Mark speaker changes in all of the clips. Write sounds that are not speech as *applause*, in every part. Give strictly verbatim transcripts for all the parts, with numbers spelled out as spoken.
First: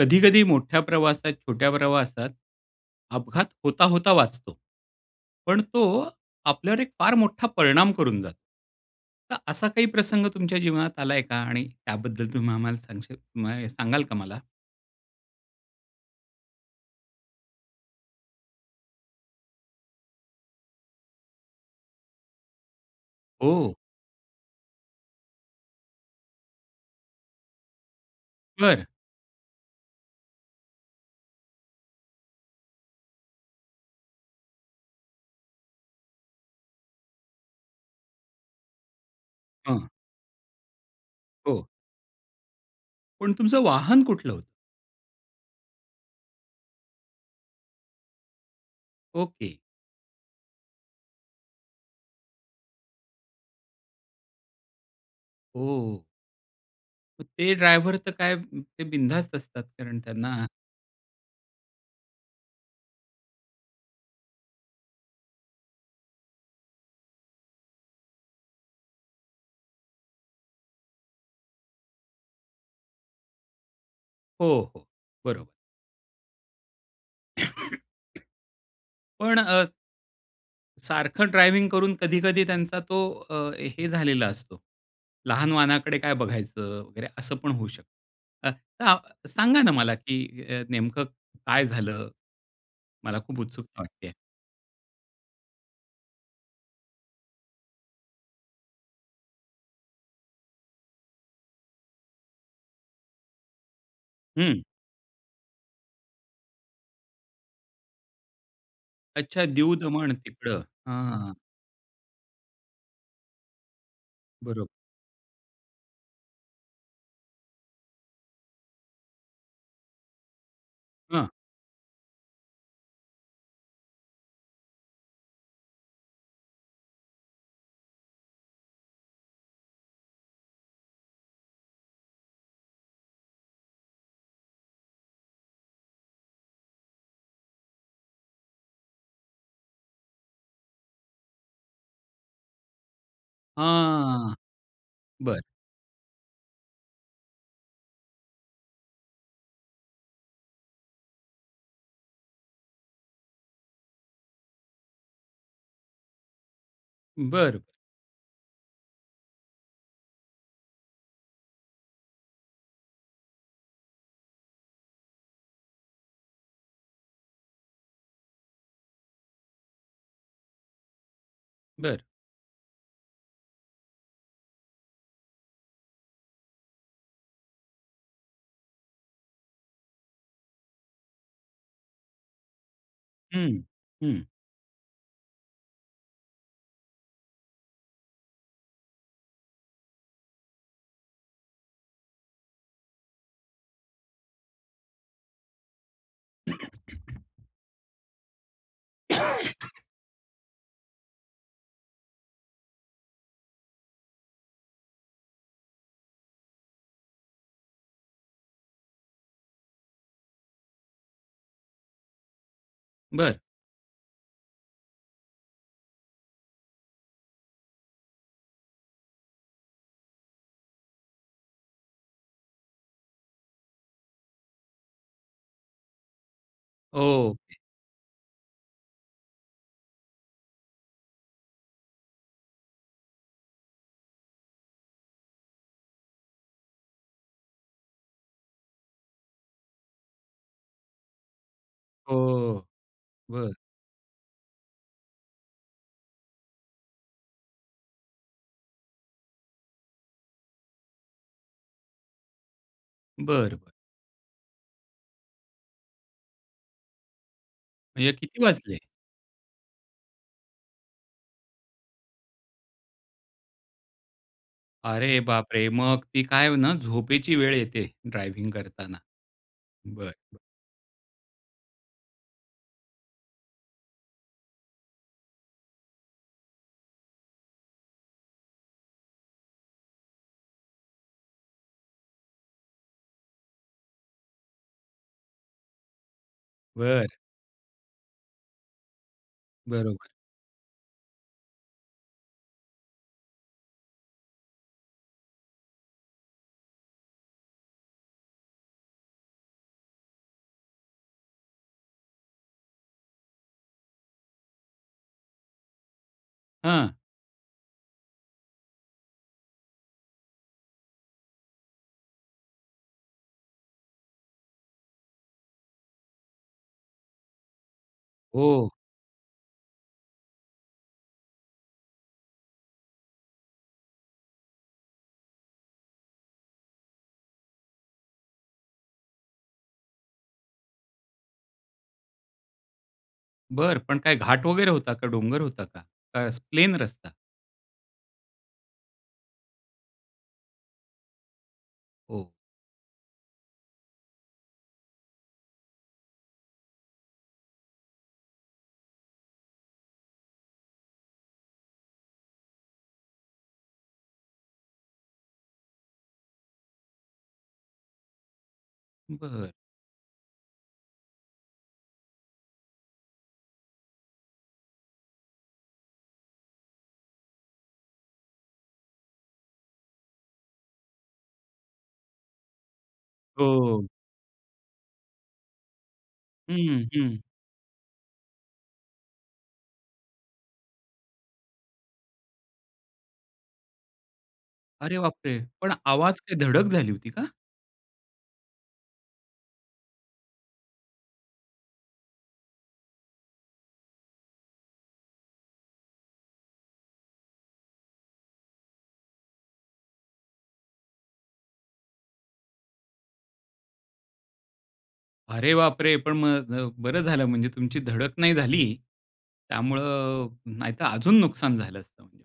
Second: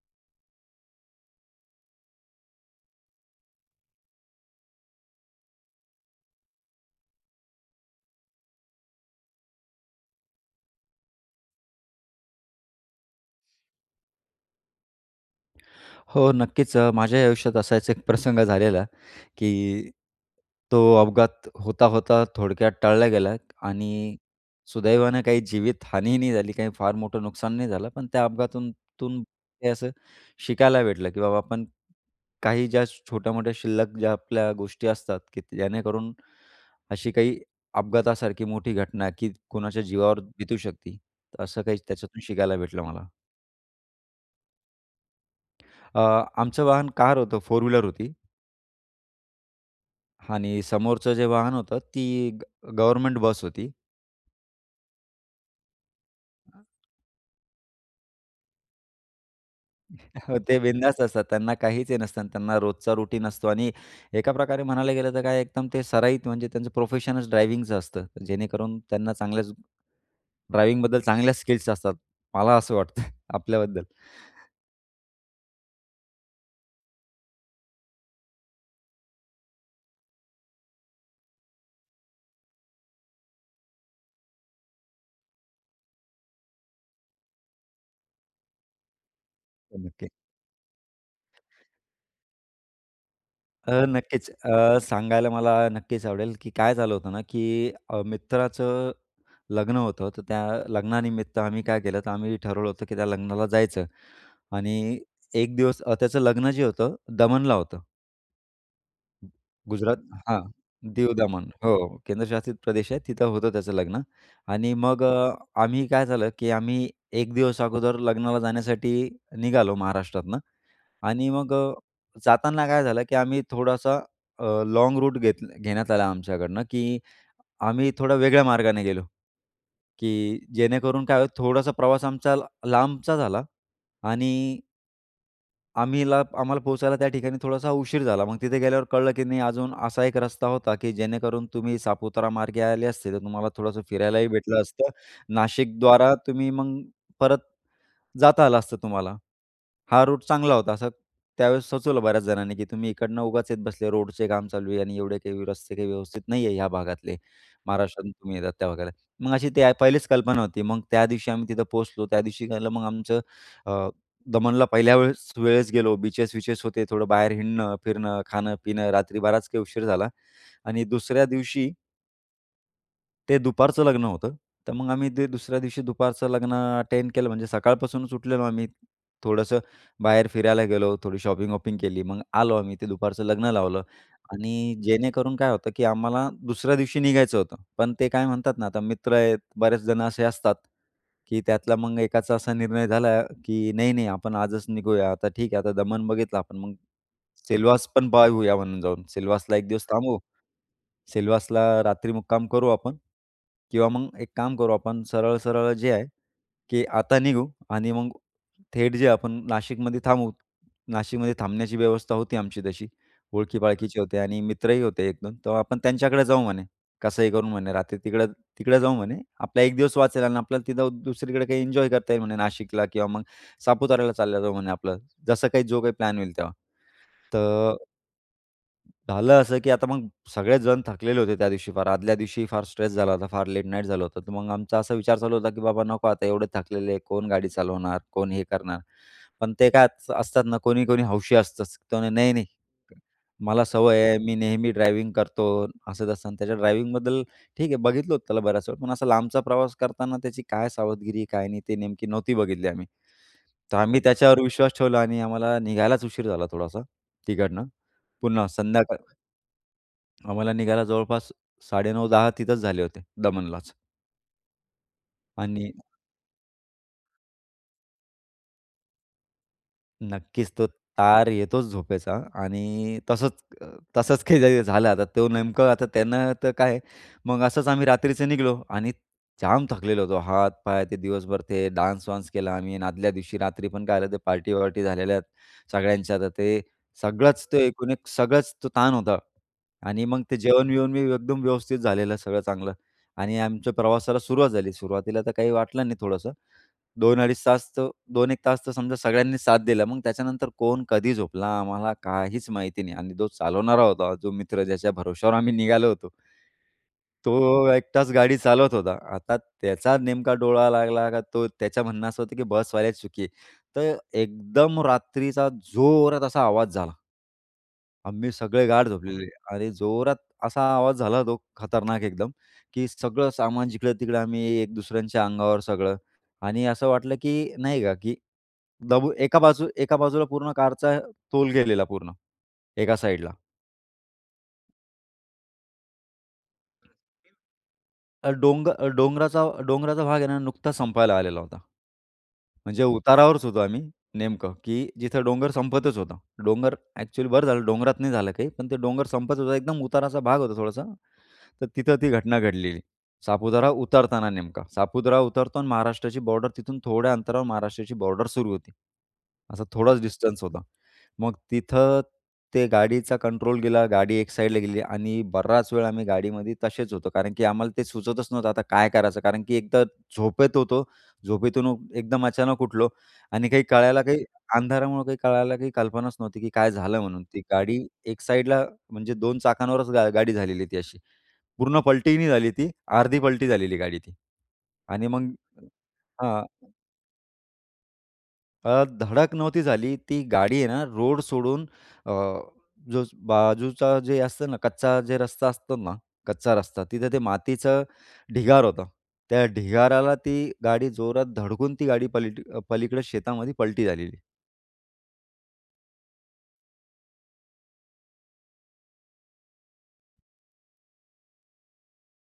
Speaker 1: कधी-कधी मोठ्या प्रवासात छोट्या प्रवासात अपघात होता, होता वाचतो. पण तो आपल्यावर एक फार मोठा परिणाम करून जातो. तर असा काही प्रसंग तुमच्या जीवनात आलाय का? आणि त्याबद्दल तुम्ही आम्हाला सांगशील माय सांगाल का मला?
Speaker 2: हो नक्कीच अ, माझ्याही आयुष्यात असाच एक प्रसंग झालेला, की तो अपघात होता-होता थोडक्यात टळला गेला
Speaker 1: हो.
Speaker 2: आणि सुदैवानं काही जीवितहानी नाही झाली, काही फार मोठं नुकसान नाही झालं पण त्या अपघातातून
Speaker 1: बरं.
Speaker 2: तून हे असं शिकायला भेटलं, की बाबा आपण काही ज्या छोट्या-मोठ्या शिल्लक ज्या आपल्या गोष्टी असतात की जेणेकरून, अशी काही अपघातासारखी मोठी घटना, की कोणाच्या
Speaker 1: हं.
Speaker 2: जीवावर बितू शकती, असं
Speaker 1: हो.
Speaker 2: काही त्याच्यातून शिकायला भेटलं मला.
Speaker 1: पण तुमचं वाहन कुठलं होतं?
Speaker 2: अ, आमचं वाहन कार होतं. फोर व्हीलर होती.
Speaker 1: ओके.
Speaker 2: आणि समोरचं जे वाहन होतं ती ग गव्हर्मेंट बस होती.
Speaker 1: हो. मग ते ड्रायव्हर तर काय ते बिनधास्त असतात. कारण
Speaker 2: *chuckles*
Speaker 1: त्यांना
Speaker 2: ते बिनधास्त असतात त्यांना काहीच हे नसतं, त्यांना रोजचा रूटीन असतो आणि एका प्रकारे म्हणायला गेलं, तर काय एकदम ते सराईत म्हणजे त्यांचं प्रोफेशनच ड्रायव्हिंगच असतं जेणेकरून त्यांना चांगल्याच ड्रायव्हिंगबद्दल चांगल्या स्किल्स असतात. मला असं वाटतंय *chuckles* आपल्याबद्दल.
Speaker 1: हो, हो बरोबर. *coughs* पण अ सारखं ड्रायव्हिंग करून, कधी-कधी त्यांचा तो अ, हे झालेला असतो. लहान वाहनाकडे काय बघायचं वगैरे, असं पण होऊ शकतं. अ, तर सांगा ना,
Speaker 2: हो,
Speaker 1: मला
Speaker 2: नक्की.
Speaker 1: की अ, नेमकं काय झालं? मला खूप
Speaker 2: अ,
Speaker 1: उत्सुकता वाटतेय.
Speaker 2: नक्कीच. अ, सांगायला मला नक्कीच आवडेल, की काय झालं होतं ना की अ, मित्राचं लग्न होतं. तर त्या लग्नानिमित्त आम्ही काय केलं, तर आम्ही ठरवलं होतं की त्या लग्नाला जायचं.
Speaker 1: हं.
Speaker 2: आणि एक दिवस त्याचं लग्न जे होतं, दमनला होतं. *unintelligible*
Speaker 1: अच्छा
Speaker 2: गुजरात.
Speaker 1: दीव-दमण
Speaker 2: हां,
Speaker 1: तिकडं. हां.
Speaker 2: दीवदमण. हो, केंद्रशासित प्रदेश आहे, तिथं होतं त्याचं लग्न.
Speaker 1: बरो
Speaker 2: आणि मग अ, आम्ही काय झालं, की आम्ही एक दिवस अगोदर लग्नाला जाण्यासाठी निघालो महाराष्ट्रातनं. आणि
Speaker 1: हां.
Speaker 2: मग अ, जाताना काय झालं की आम्ही थोडासा अ, लॉँग रूट घेत घेण्यात आला आमच्याकडनं. की आम्ही थोडं वेगळ्या मार्गाने गेलो, की जेणेकरून काय होईल थोडासा प्रवास आमचा ल लांबचा झाला. आणि आम्हीला आम्हाला, पोहोचायला त्या ठिकाणी थोडासा उशीर झाला. मग तिथे गेल्यावर कळलं की नाही अजून असा एक रस्ता होता की जेणेकरून तुम्ही सापुतारा मार्गे आले असते, तर तुम्हाला थोडंसं फिरायलाही
Speaker 1: हां,
Speaker 2: भेटलं असतं,
Speaker 1: बरं.
Speaker 2: नाशिकद्वारा तुम्ही मग परत जाता आलं असतं तुम्हाला. हा रूट चांगला होता असं त्यावेळेस सुचवलं बऱ्याच जणांनी की "तुम्ही इकडनं उगाच येत बसले, रोडचे काम चालू आहे आणि एवढे काही रस्ते काही व्यवस्थित नाही आहे, या भागातले,
Speaker 1: बरं.
Speaker 2: महाराष्ट्रातून तुम्ही येतात वगैरे त्या भागाला." मग अशी ती पहिलीच कल्पना होती. मग त्यादिवशी आम्ही तिथं पोहोचलो त्यादिवशी झालं मग आमचं अ, दमनला पहिल्या वेळेस वेळेस गेलो बीचेस-विचेस होते, थोडं बाहेर हिंडणं, फिरणं, खाणं-पिणं, रात्री बराच काही उशीर झाला. आणि दुसऱ्या दिवशी
Speaker 1: बरं.
Speaker 2: ते दुपारचं लग्न होतं. तर मग आम्ही ते दुसऱ्या दिवशी दुपारचं लग्न अटेंड केलं म्हणजे सकाळपासूनच उठलेलो आम्ही, थोडंसं बाहेर फिरायला गेलो, थोडी शॉपिंग-वॉपिंग केली. मग आलो आम्ही, ते दुपारचं लग्न
Speaker 1: हं,
Speaker 2: लावलं.
Speaker 1: हं.
Speaker 2: आणि जेणेकरून काय होतं, की आम्हाला दुसऱ्या दिवशी निघायचं होतं, पण ते काय म्हणतात ना आता मित्र आहेत बरेच जण असे असतात, की त्यातला मग एकाचा असा निर्णय झाला, की "नाही, नाही. आपण आजच निघूया. आता ठीक आहे. आता दमन बघितलं आपण मग,
Speaker 1: *coughs*
Speaker 2: सेलवास पण पाहूया म्हणून जाऊन सिलवासला एक
Speaker 1: *coughs*
Speaker 2: दिवस थांबू. सिलवासला रात्री मुक्काम करू आपण. किंवा मग एक काम करू आपण, सरळ-सरळ जे आहे की आता निघू आणि मग थेट जे आपण नाशिकमध्ये थांबू." नाशिकमध्ये थांबण्याची व्यवस्था होती आमची तशी,
Speaker 1: बरं.
Speaker 2: ओळखीपाळखीचे होते आणि मित्रही होते एक दोन. तर आपण त्यांच्याकडे जाऊ म्हणे. कसंही करून म्हणे रात्री तिकडं तिकडं जाऊ म्हणे, आपला एक दिवस वाचेल. आणि आपल्याला तिथं दुसरीकडे काही एन्जॉय करता येईल म्हणे नाशिकला. किंवा मग सापुताऱ्याला चालले जाऊ म्हणे आपलं, जसं काही जो काही प्लॅन होईल तेव्हा.
Speaker 1: ओके.
Speaker 2: तर झालं असं, की आता मग सगळेच जण थकलेले होते त्यादिवशी फार, आदल्या दिवशी फार स्ट्रेस झाला होता, फार लेट नाईट झालं होतं. तर मग आमचा असा विचार चालू होता, की "बाबा, नको आता एवढे थकलेले आहे कोण गाडी चालवणार? कोण हे करणार?" पण ते काय त, स असतात ना कोणी-कोणी हौशी असतचं, ते म्हणे "नाही, नाही.
Speaker 1: हो, बरं.
Speaker 2: मला सवय आहे, मी नेहमी ड्रायव्हिंग करतो." असं-तसं आणि त्याच्या ड्रायव्हिंगबद्दल ठीक आहे, बघितलं होतं त्याला बऱ्याच वेळा. पण असा लांबचा प्रवास करताना त्याची काय सावधगिरी, काय नाही? ते नेमकी नव्हती बघितली आम्ही,
Speaker 1: बरं, बरं.
Speaker 2: तर आम्ही त्याच्यावर विश्वास ठेवला. आणि आम्हाला निघायलाच उशीर झाला थोडासा, तिकडनं.
Speaker 1: म्हणजे किती
Speaker 2: पुन्हा
Speaker 1: वाजले?
Speaker 2: संध्याकाळ आम्हाला निघायला जवळपास, साडे नऊ दहा तिथेच झाले होते, दमनलाच.
Speaker 1: अरे बापरे!
Speaker 2: आणि
Speaker 1: मग ती काय ना, झोपेची वेळ येते ड्रायव्हिंग करताना. बरं.
Speaker 2: नक्कीच, तो तार येतोच झोपेचा. आणि तसंच अ, तसंच काही झालं आता, तो नेमकं आता त्यांना तर काय. मग असंच आम्ही रात्रीचं निघलो आणि जाम थकलेलो होतो. हात, पाय ते दिवसभर ते डान्स वान्स केला. आम्ही आदल्या दिवशी रात्री पण काय झालं होतं, ते पार्टी-वार्टी झालेल्या आहेत सगळ्यांच्या. तर ते
Speaker 1: बरं.
Speaker 2: सगळंच ते एकूण एक सगळंच तो ताण होता. आणि
Speaker 1: बरोबर.
Speaker 2: मग ते जेवण-बिवण मी एकदम व्यवस्थित झालेलं सगळं चांगलं आणि आमच्या प्रवासाला सुरुवात झाली. सुरुवातीला तर काही वाटलं नाही थोडंसं दोन अडीच तास तर दोन एक तास तर समजा सगळ्यांनी साथ दिला मग त्याच्यानंतर कोण कधी झोपला आम्हाला काहीच माहिती नाही. आणि तो चालवणारा होता, जो मित्र ज्याच्या भरवश्यावर आम्ही निघालो होतो.
Speaker 1: हां.
Speaker 2: तो एकटाच गाडी चालवत होता. आता त्याचा नेमका डोळा लागला का, तो त्याच म्हणणं असं होतं, की बसवाल्याची चुकी आहे. तर एकदम रात्रीचा जोरात असा आवाज झाला आम्ही सगळे
Speaker 1: हो.
Speaker 2: गाढ झोपलेले आणि जोरात असा आवाज झाला. तो खतरनाक एकदम, की सगळं सामान जिकडं-तिकडं. आम्ही एक-दुसऱ्यांच्या अंगावर सगळं. आणि असं वाटलं की नाही का, की दबून एका बाजूला एका बाजूला पूर्ण कारचा तोल गेलेला पूर्ण, एका साईडला.
Speaker 1: बरं. पण काय घाट वगैरे होता का? डोंगर होता का? का अ, प्लेन
Speaker 2: *unintelligible*
Speaker 1: रस्ता?
Speaker 2: अ, डोंग डोंगराचा डोंगराचा भाग आहे ना, नुकताच संपायला आलेला होता.
Speaker 1: हो.
Speaker 2: म्हणजे उतारावरच होतो आम्ही नेमकं की जिथं डोंगर संपतच होतं. डोंगर ॲक्चुअली बरं झालं डोंगरात नाही झालं काही, पण ते डोंगर संपतच होतं एकदम उताराचा भाग होता थोडासा. तर तिथं ती घटना घडलेली सापुतारा उतरताना नेमका. सापुतारा उतरतो आणि महाराष्ट्राची बॉर्डर तिथून थोड्या अंतरावर महाराष्ट्राची बॉर्डर सुरू होती.
Speaker 1: बरं.
Speaker 2: असा थोडाच डिस्टन्स होता. मग तिथं ते गाडीचा कंट्रोल गेला. गाडी एक साईडला गेली. आणि बराच वेळ आम्ही गाडीमध्ये तसेच होतो. कारण की आम्हाला ते सुचवतच नव्हतं आता काय करायचं? कारण की एकतर झोपेत होतो. झोपेतून एकदम अचानक उठलो आणि काही
Speaker 1: हो.
Speaker 2: कळायला काही अंधारामुळं काही कळायला काही कल्पनाच नव्हती, की काय
Speaker 1: हं,
Speaker 2: झालं
Speaker 1: हं.
Speaker 2: म्हणून ती गाडी एक साईडला म्हणजे दोन चाकांवरच गा गाडी झालेली ती अशी. पूर्ण पलटी नाही झाली ती, अर्धी पलटी झालेली गाडी ती
Speaker 1: अरे
Speaker 2: आणि मग
Speaker 1: बापरे! पण आवाज? काय
Speaker 2: हां.
Speaker 1: धडक झाली होती का?
Speaker 2: अ, धडक नव्हती झाली. ती गाडी आहे ना, रोड सोडून अ, जो बाजूचा जे असतं ना, कच्चा जे रस्ता असतो ना. कच्चा रस्ता, तिथं ते मातीचं ढिगार होतं. त्या ढिगाराला ती गाडी जोरात धडकून ती गाडी पलटी पलीकडे शेतामध्ये पलटी झालेली.
Speaker 1: अरे बापरे! पण मग अ, बरं झालं म्हणजे तुमची धडक नाही झाली. त्यामुळं नाहीतर अजून नुकसान झालं असतं म्हणजे.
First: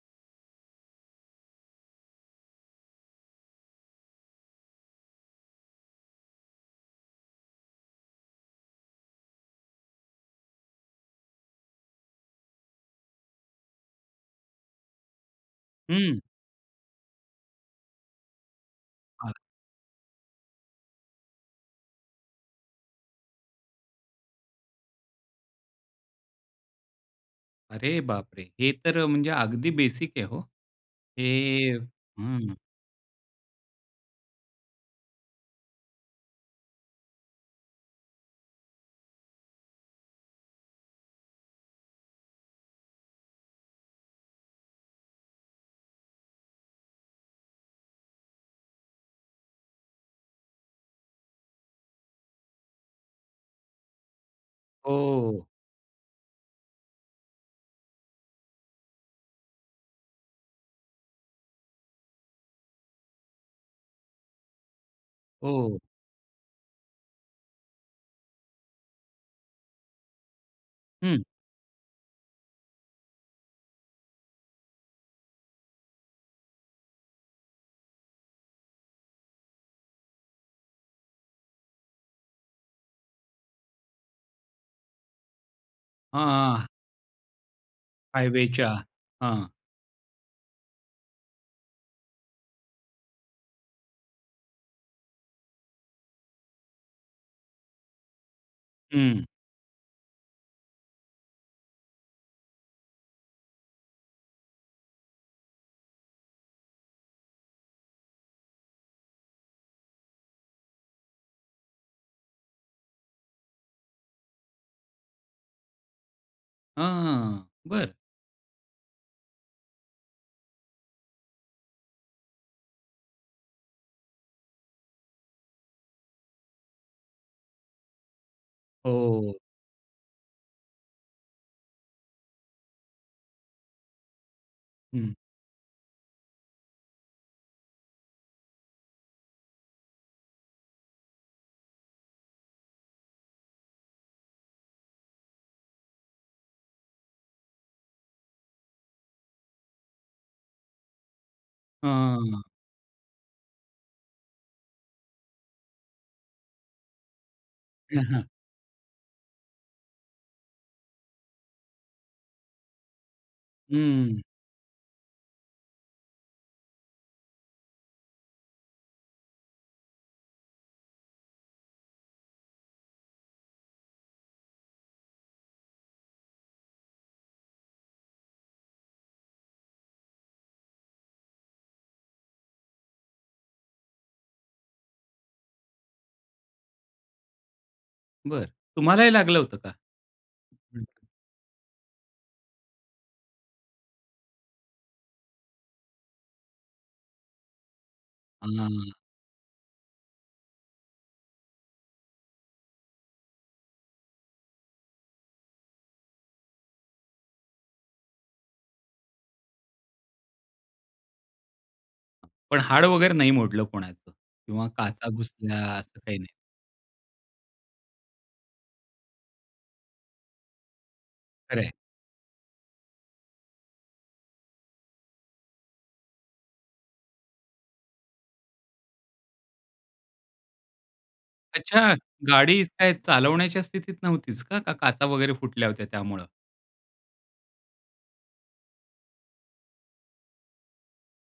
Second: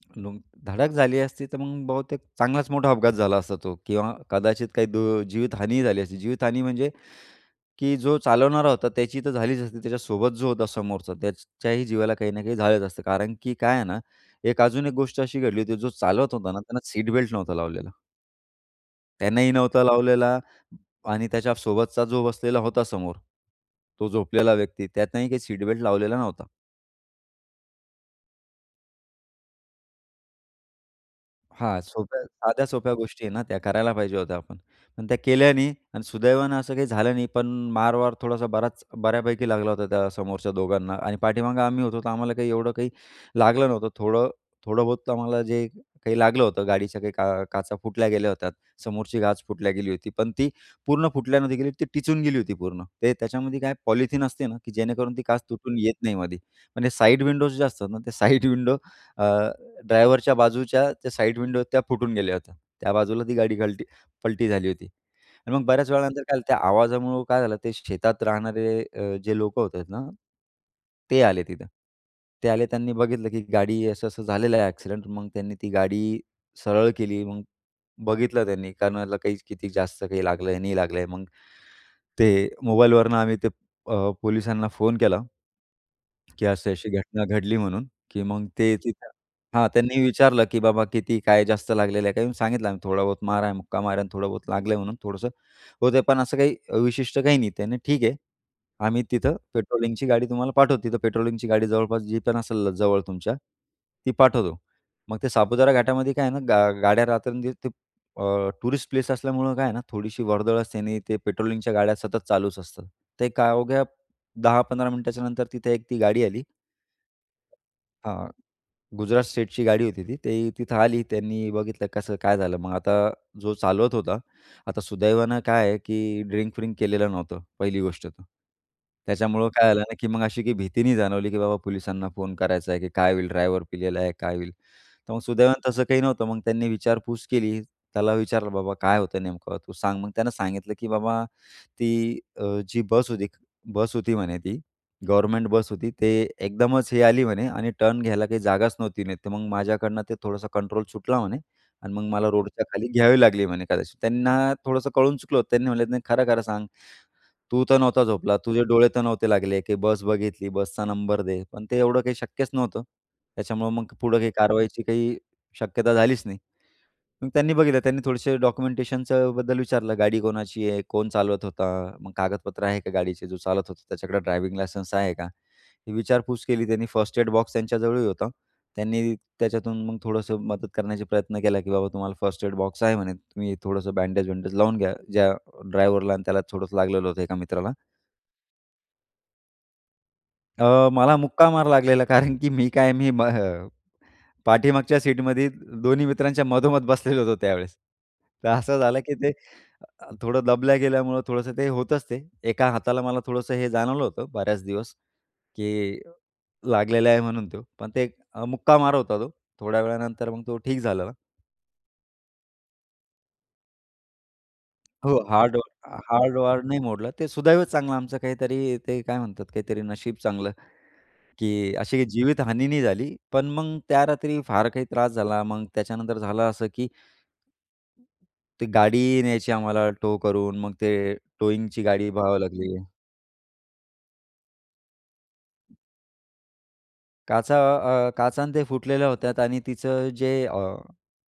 Speaker 2: *unintelligible* धडक झाली असती, तर मग बहुतेक चांगलाच मोठा अपघात झाला असता तो किंवा कदाचित काही दु जीवितहानीही झाली असती. जीवितहानी म्हणजे, की जो चालवणारा होता त्याची तर झालीच असती. त्याच्यासोबत जो होता समोरचा त्याच्याही जीवाला काही ना काही झालंच असतं. कारण की काय आहे ना, एक अजून एक गोष्ट अशी घडली होती. जो
Speaker 1: हं.
Speaker 2: चालवत होता ना, त्यांना सीट बेल्ट नव्हता लावलेला.
Speaker 1: हां.
Speaker 2: त्यांनीही नव्हता लावलेला आणि त्याच्यासोबतचा जो बसलेला होता समोर, तो झोपलेला व्यक्ती त्यानंही काही सीट बेल्ट लावलेला नव्हता.
Speaker 1: अरे बापरे! हे तर म्हणजे अगदी बेसिक आहे हो. हे
Speaker 2: हां, सोप्या
Speaker 1: हं.
Speaker 2: साध्या सोप्या गोष्टी आहेत ना, त्या करायला पाहिजे होत्या आपण आणि त्या केल्या नाही आणि सुदैवानं असं काही झालं नाही. पण मार वार थोडासा बराच बऱ्यापैकी लागला होता त्या समोरच्या दोघांना आणि पाठीमागं आम्ही होतो. तर आम्हाला काही एवढं काही लागलं नव्हतं. थोडं थोडंबहुत आम्हाला जे काही लागलं होतं. गाडीच्या काही का काचा फुटल्या गेल्या होत्यात. समोरची काच फुटल्या गेली होती पण ती पूर्ण फुटल्या न गेली. ती टिचून गेली होती पूर्ण. ते त्याच्यामध्ये काय पॉलिथीन असते ना, की जेणेकरून ती काच
Speaker 1: हो.
Speaker 2: तुटून येत नाही मध्ये. पण साइड विंडोज जे असतात ना. ते साईड विंडो अ, ड्रायव्हरच्या बाजूच्या त्या साइड विंडो त्या फुटून गेल्या होत्या. त्या बाजूला ती गाडी कलटी पलटी झाली होती. आणि मग
Speaker 1: हो.
Speaker 2: बऱ्याच वेळानंतर काय झालं, त्या आवाजामुळं काय झालं, ते शेतात राहणारे अ, जे लोकं होते ना, ते
Speaker 1: हं.
Speaker 2: आले तिथं. ते आले त्यांनी बघितलं, की गाडी असं असं झालेलं आहे ॲक्सिडेंट. मग त्यांनी ती गाडी सरळ केली. मग बघितलं त्यांनी कोणाला काही किती जास्त काही लागलं आहे, नाही लागलं आहे. मग, ते मोबाईलवरून आम्ही ते अ, पोलिसांना फोन केला,
Speaker 1: हां,
Speaker 2: की
Speaker 1: हां.
Speaker 2: असं अशी घटना घडली म्हणून, की मग
Speaker 1: हायवेच्या.
Speaker 2: ते तिथं
Speaker 1: हं.
Speaker 2: हां, त्यांनी विचारलं, की "बाबा किती काय जास्त लागलेलं आहे?" काही सांगितलं आम्ही, "थोडाबहुत मार आहे. मुक्का मार आहे. थोडाबहुत लागलंय म्हणून थोडंसं" होतंय. पण असं काही विशिष्ट काही नाही. त्याने ठीक आहे. आम्ही
Speaker 1: हं.
Speaker 2: तिथं पेट्रोलिंगची गाडी तुम्हाला पाठवतो. तिथं पेट्रोलिंगची गाडी जवळपास जी पण असेल जवळ तुमच्या, ती पाठवतो. मग ते सापुतारा घाटामध्ये काय आहे ना, गा गाड्या रात्रंदिवस ते अ, टुरिस्ट प्लेस असल्यामुळं काय आहे ना, थोडीशी वर्दळ असते आणि ते पेट्रोलिंगच्या गाड्या सतत चालूच असतात. ते काय अवघ्या दहा पंधरा मिनिटाच्यानंतर तिथे एक ती गाडी आली.
Speaker 1: हां, हां. बरं.
Speaker 2: हां, गुजरात स्टेटची गाडी होती ती. ते तिथं आली. त्यांनी बघितलं कसं काय झालं. मग आता जो चालवत होता, आता सुदैवानं काय आहे, की ड्रिंक-व्रिंक केलेलं नव्हतं पहिली गोष्ट तर.
Speaker 1: हो.
Speaker 2: त्याच्यामुळं काय झालं ना, की मग अशी काही भीती नाही जाणवली, की बाबा पोलिसांना फोन करायचा आहे, की काय होईल? ड्रायव्हर पिलेला आहे काय होईल? तर
Speaker 1: हं.
Speaker 2: मग सुदैवानं तसं काही नव्हतं. मग त्यांनी विचारपूस केली. त्याला विचारलं, "बाबा काय होतं नेमकं तू सांग." मग त्यानं सांगितलं, की "बाबा ती अ, जी बस होती. बस होती" म्हणे "ती. गव्हर्नमेंट बस होती. ते एकदमच हे आली म्हणे आणि टर्न घ्यायला काही जागाच नव्हती नाही तर मग माझ्याकडनं ते थोडंसं कंट्रोल सुटला" म्हणे "आणि मग मला
Speaker 1: हं.
Speaker 2: रोडच्या खाली घ्यावी लागली म्हणे कदाचित." त्यांना थोडंसं कळून चुकलं. त्यांनी म्हणले, "नाही खरं खरं सांग. तू तर
Speaker 1: हं,
Speaker 2: नव्हता
Speaker 1: हं.
Speaker 2: झोपला? तुझे डोळे तर नव्हते लागले? की बस बघितली बसचा नंबर दे." पण ते एवढं काही शक्यच नव्हतं. त्याच्यामुळं मग पुढं
Speaker 1: हं.
Speaker 2: काही कारवाईची काही शक्यता झालीच नाही. मग त्यांनी बघितलं. त्यांनी थोडेसे डॉक्युमेंटेशनचं बद्दल विचारलं. गाडी कोणाची आहे? कोण चालवत होता? मग कागदपत्र आहे का गाडीचे? जो चालत होतं त्याच्याकडं ड्रायव्हिंग लायसन्स आहे का? हे विचारपूस केली त्यांनी. फर्स्ट एड बॉक्स त्यांच्याजवळही होता. त्यांनी त्याच्यातून मग थोडंसं मदत करण्याचे प्रयत्न केला, की बाबा तुम्हाला फर्स्ट एड बॉक्स आहे म्हणे. तुम्ही थोडंसं बँडेज-वँडेज लावून घ्या. ज्या ड्रायव्हरला आणि त्याला थोडंसं लागलेलं होतं एका मित्राला.
Speaker 1: बरं, तुम्हालाही लागलं होतं का?
Speaker 2: अ,
Speaker 1: हं.
Speaker 2: मला मुक्का मार लागलेला कारण की मी काय मी हं, पाठीमागच्या सीटमध्ये दोन्ही मित्रांच्या मधोमध बसलेलो होतो त्यावेळेस तर असं
Speaker 1: हां.
Speaker 2: झालं, की ते अ, थोडं दबल्या गेल्यामुळं थोडंसं ते होतच ते, एका हाताला मला थोडंसं हे जाणवलं होतं बऱ्याच दिवस, की लागलेला आहे म्हणून तो. पण ते मुक्का मार होता तो, थोड्या वेळानंतर मग तो ठीक झालेला.
Speaker 1: पण हाड वगैरे नाही मोडलं कोणाचं किंवा काचा
Speaker 2: हो, हाड
Speaker 1: घुसल्या असं काही नाही.
Speaker 2: हाड वाड नाही मोडलं. ते सुदैव चांगलं आमचं काहीतरी ते काय म्हणतात? काहीतरी नशीब चांगलं,
Speaker 1: खरं आहे.
Speaker 2: की अशी काही जीवित हानी नाही झाली. पण मग त्या रात्री फार काही त्रास झाला. मग त्याच्यानंतर झालं असं की ती गाडी न्यायची आम्हाला टो करून मग ते टोइंग ची
Speaker 1: अच्छा!
Speaker 2: गाडी पाहावी
Speaker 1: गाडी
Speaker 2: लागली.
Speaker 1: काय चालवण्याच्या स्थितीत नव्हतीच का? का काचा वगैरे फुटल्या होत्या त्यामुळं?
Speaker 2: काचा अ, काचा आणि ते फुटलेल्या होत्यात आणि तिचं जे अ,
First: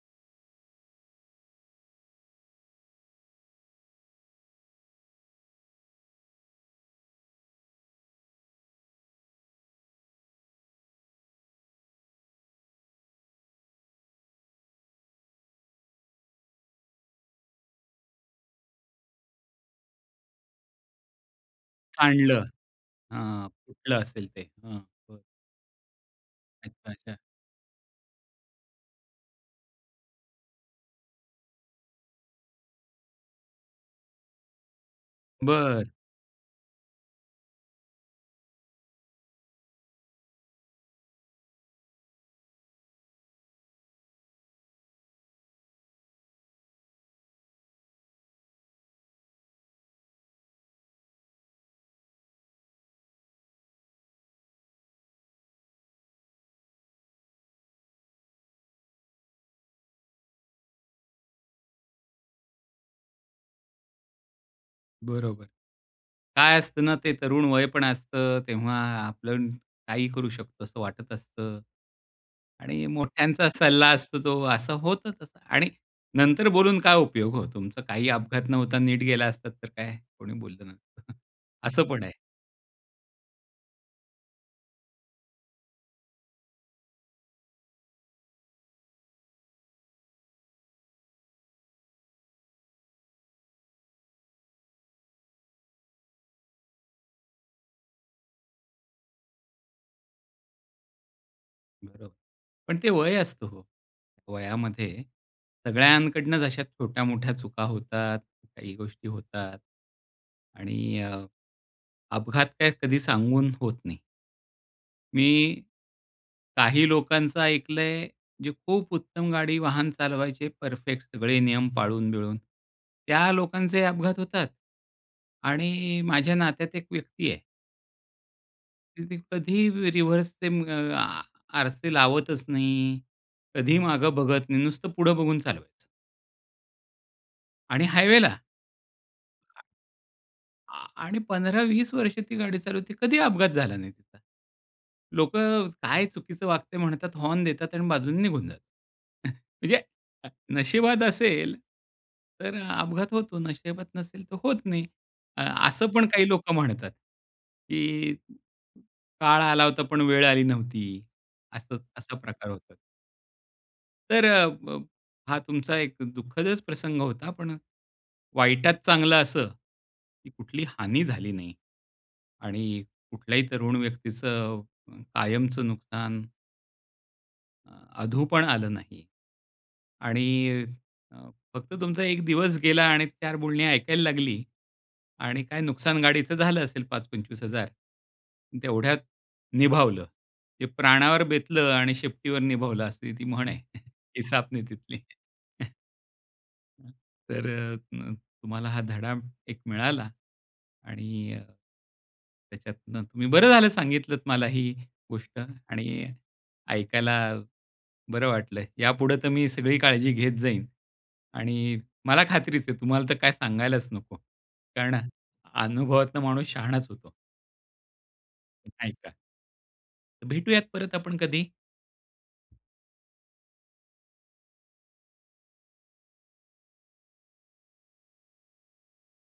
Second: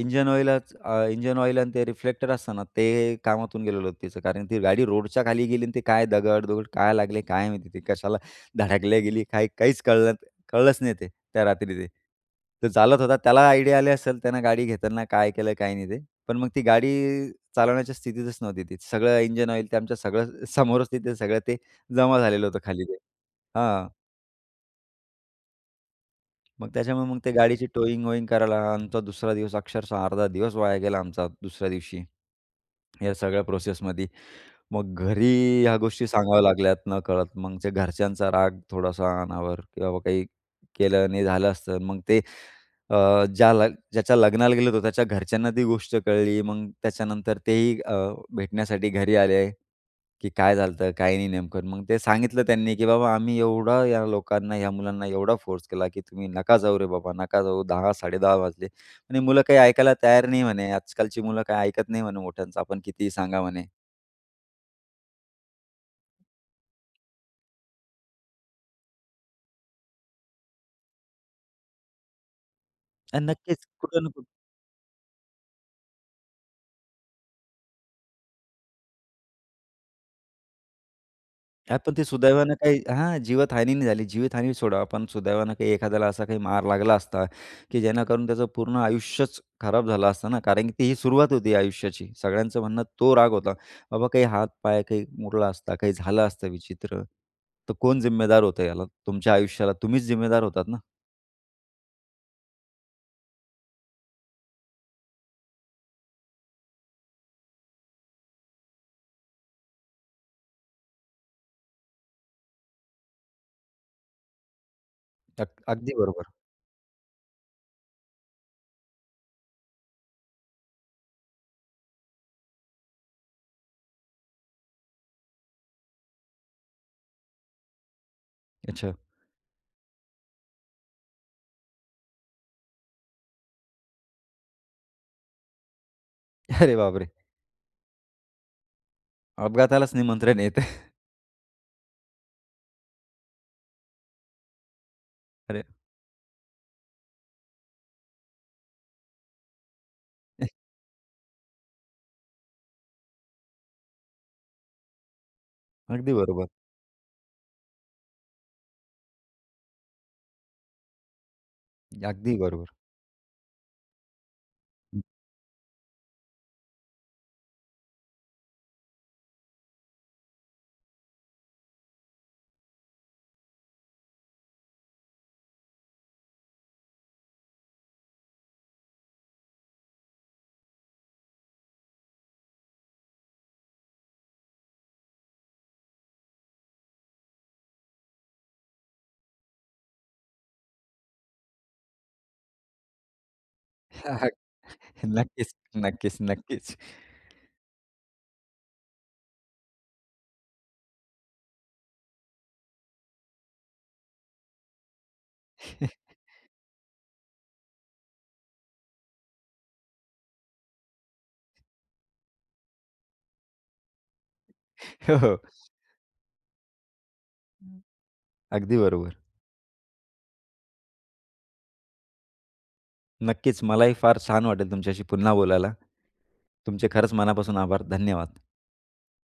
Speaker 2: इंजन ऑईलच अ, इंजन ऑईल आणि ते रिफ्लेक्टर असतं ना ते कामातून गेलेलं होतं तिचं. कारण ती गाडी रोडच्या खाली गेली आणि ती काय दगडदुगड काय लागले काय माहिती ते, कशाला धडकल्या गेली? काय, काहीच कळलं, कळलंच नाही ते, त्या रात्री ते. तर चालवत होता त्याला आयडिया आले असेल त्यानं गाडी घेताना काय केलं काय नाही ते. पण मग ती गाडी चालवण्याच्या स्थितीतच नव्हती ती. सगळं इंजिन ऑईल ते आमच्या सगळं समोरच तिथे सगळं ते जमा
Speaker 1: सांडलं.
Speaker 2: झालेलं होतं खाली ते
Speaker 1: हां,
Speaker 2: हां.
Speaker 1: फुटलं असेल ते. हं, बरं.
Speaker 2: मग
Speaker 1: अच्छा,
Speaker 2: त्याच्यामुळे
Speaker 1: अच्छा.
Speaker 2: मग ते गाडीची टोइंग-वोइंग करायला आमचा दुसरा दिवस अक्षरशः अर्धा दिवस वाया गेला आमचा दुसऱ्या दिवशी. या सगळ्या प्रोसेसमध्ये. मग घरी ह्या
Speaker 1: बरं.
Speaker 2: गोष्टी सांगाव्या लागल्यात नकळत. मग जे घरच्यांचा राग थोडासा अनावर की बाबा काही केलं आणि झालं असतं. मग ते अ, ज्या-ज्याच्या लग्नाला गेलो होतो, त्याच्या घरच्यांना ती गोष्ट कळली. मग त्याच्यानंतर तेही अ, भेटण्यासाठी घरी आले, की "काय झालंय, काही नेमकं?" मग ते सांगितलं त्यांनी, की "बाबा आम्ही एवढं या लोकांना, या मुलांना एवढा फोर्स केला की तुम्ही नका जाऊ रे बाबा, नका जाऊ. दहा साडे दहा वाजले आणि मुलं काही ऐकायला तयार नाही," म्हणे. "आजकालची मुलं काही ऐकत नाही," म्हणे, "मोठ्यांचं आपण कितीही सांगा," म्हणे.
Speaker 1: बरोबर. काय असतं ना ते तरुण वय पण असतं. तेव्हा आपण काही करू शकतो असं वाटत असतं. आणि
Speaker 2: अ,
Speaker 1: मोठ्यांचा
Speaker 2: नक्कीच,
Speaker 1: सल्ला
Speaker 2: कुठे ना
Speaker 1: असतो
Speaker 2: कुठे
Speaker 1: जो असं होतं तसं आणि नंतर बोलून काय उपयोग हो. तुमचा काही अपघात न होता नीट गेला असतात तर काय कोणी बोललं नसंत. *chuckles*
Speaker 2: हां,
Speaker 1: असं
Speaker 2: पण
Speaker 1: पण
Speaker 2: ती
Speaker 1: आहे.
Speaker 2: सुदैवानं काही हा जीवितहानी नाही झाली. जीवितहानी सोडा पण सुदैवानं काही एखाद्याला असा काही मार लागला असता, की जेणेकरून त्याचं पूर्ण आयुष्यच खराब झालं असतं ना. कारण की ती सुरुवात होती आयुष्याची. सगळ्यांचं म्हणणं तो राग होता. बाबा काही हात-पाय काही मोडला असता काही झालं असतं विचित्र तर कोण जिम्मेदार होतं याला? तुमच्या आयुष्याला तुम्हीच जिम्मेदार होतात ना.
Speaker 1: बरोबर. पण ते वय असतं हो. वयामध्ये सगळ्यांकडून अशा छोट्या-मोठ्या चुका होतात, काही गोष्टी होतात. आणि अ, अपघात काय कधी सांगून होत नाही. मी
Speaker 2: अग अगदी बरोबर.
Speaker 1: काही लोकांचं ऐकलंय जे खूप उत्तम गाडी वाहन चालवायचे परफेक्ट सगळे नियम पाळून-बिळून, त्या लोकांचे अपघात होतात. आणि माझ्या नात्यात एक व्यक्ती आहे
Speaker 2: अच्छा.
Speaker 1: तर ते कधी र रिव्हर्स ते म आ आरसे लावतच नाही, कधीही मागं बघत नाही, नुसतं पुढं बघून चालवायचं.
Speaker 2: *chuckles* अरे बापरे!
Speaker 1: आणि हायवेला. आ
Speaker 2: अपघातालाच निमंत्रण येतंय.
Speaker 1: आ आणि पंधरा वीस वर्ष ती गाडी चालू होती, कधीही अपघात झाला नाही तिचा.
Speaker 2: अरे
Speaker 1: लोकं काय चुकीचं वाक्य म्हणतात, हॉर्न देतात आणि बाजूने निघून जातात. *chuckles* म्हणजे अ,
Speaker 2: हं.
Speaker 1: नशीबात असेल तर अपघात होतो, नशीबात नसेल तर होत नाही. अ असं पण
Speaker 2: अगदी
Speaker 1: काही
Speaker 2: बरोबर.
Speaker 1: लोकं म्हणतात, की "काळ आला होता, पण वेळ आली नव्हती." असं असा
Speaker 2: अगदी
Speaker 1: प्रकार
Speaker 2: बरोबर.
Speaker 1: होता. तरं अ, ब
Speaker 2: हं.
Speaker 1: हा तुमचा एक दुःखदच प्रसंग होता. पण अ, वाईटात चांगलं असं, की कुठलीही हानी झाली नाही. आणि कुठल्याही तरुण व्यक्तीचं अ, कायमचं नुकसान अ, अधू पण आलं नाही आणि अ, फक्त तुमचा एक दिवस गेला आणि चार बोलणी ऐकायला लागली आणि काय नुकसान गाडीचं झालं असेल पाच पंचवीस हजार तेवढ्यात निभावलं. जे प्राणावर बेतलं आणि शेपटीवर निभावलं, अशी ती म्हण आहे. *chuckles*
Speaker 2: हां, हां.
Speaker 1: इसापनीतीतली.
Speaker 2: *chuckles* नक्कीच,
Speaker 1: *chuckles*
Speaker 2: नक्कीच, नक्कीच.
Speaker 1: तर अ, म तुम्हाला हा धडा एक मिळाला आणि त्याच्यातनं तुम्ही बरं झालं सांगितलंत मला ही गोष्ट आणि
Speaker 2: *chuckles*
Speaker 1: ऐकायला बरं वाटलं. यापुढं तर मी सगळी काळजी घेत जाईन आणि मला खात्रीच आहे तुम्हाला तर काय सांगायलाच नको. कारण
Speaker 2: हो, हो.
Speaker 1: अनुभवातून माणूस शहाणाच होतो.
Speaker 2: अगदी
Speaker 1: नाही का.
Speaker 2: बरोबर.
Speaker 1: भेटूयात परत आपण कधी?
Speaker 2: नक्कीच. मलाही फार छान वाटेल तुमच्याशी पुन्हा बोलायला. तुमचे खरंच मनापासून आभार, धन्यवाद.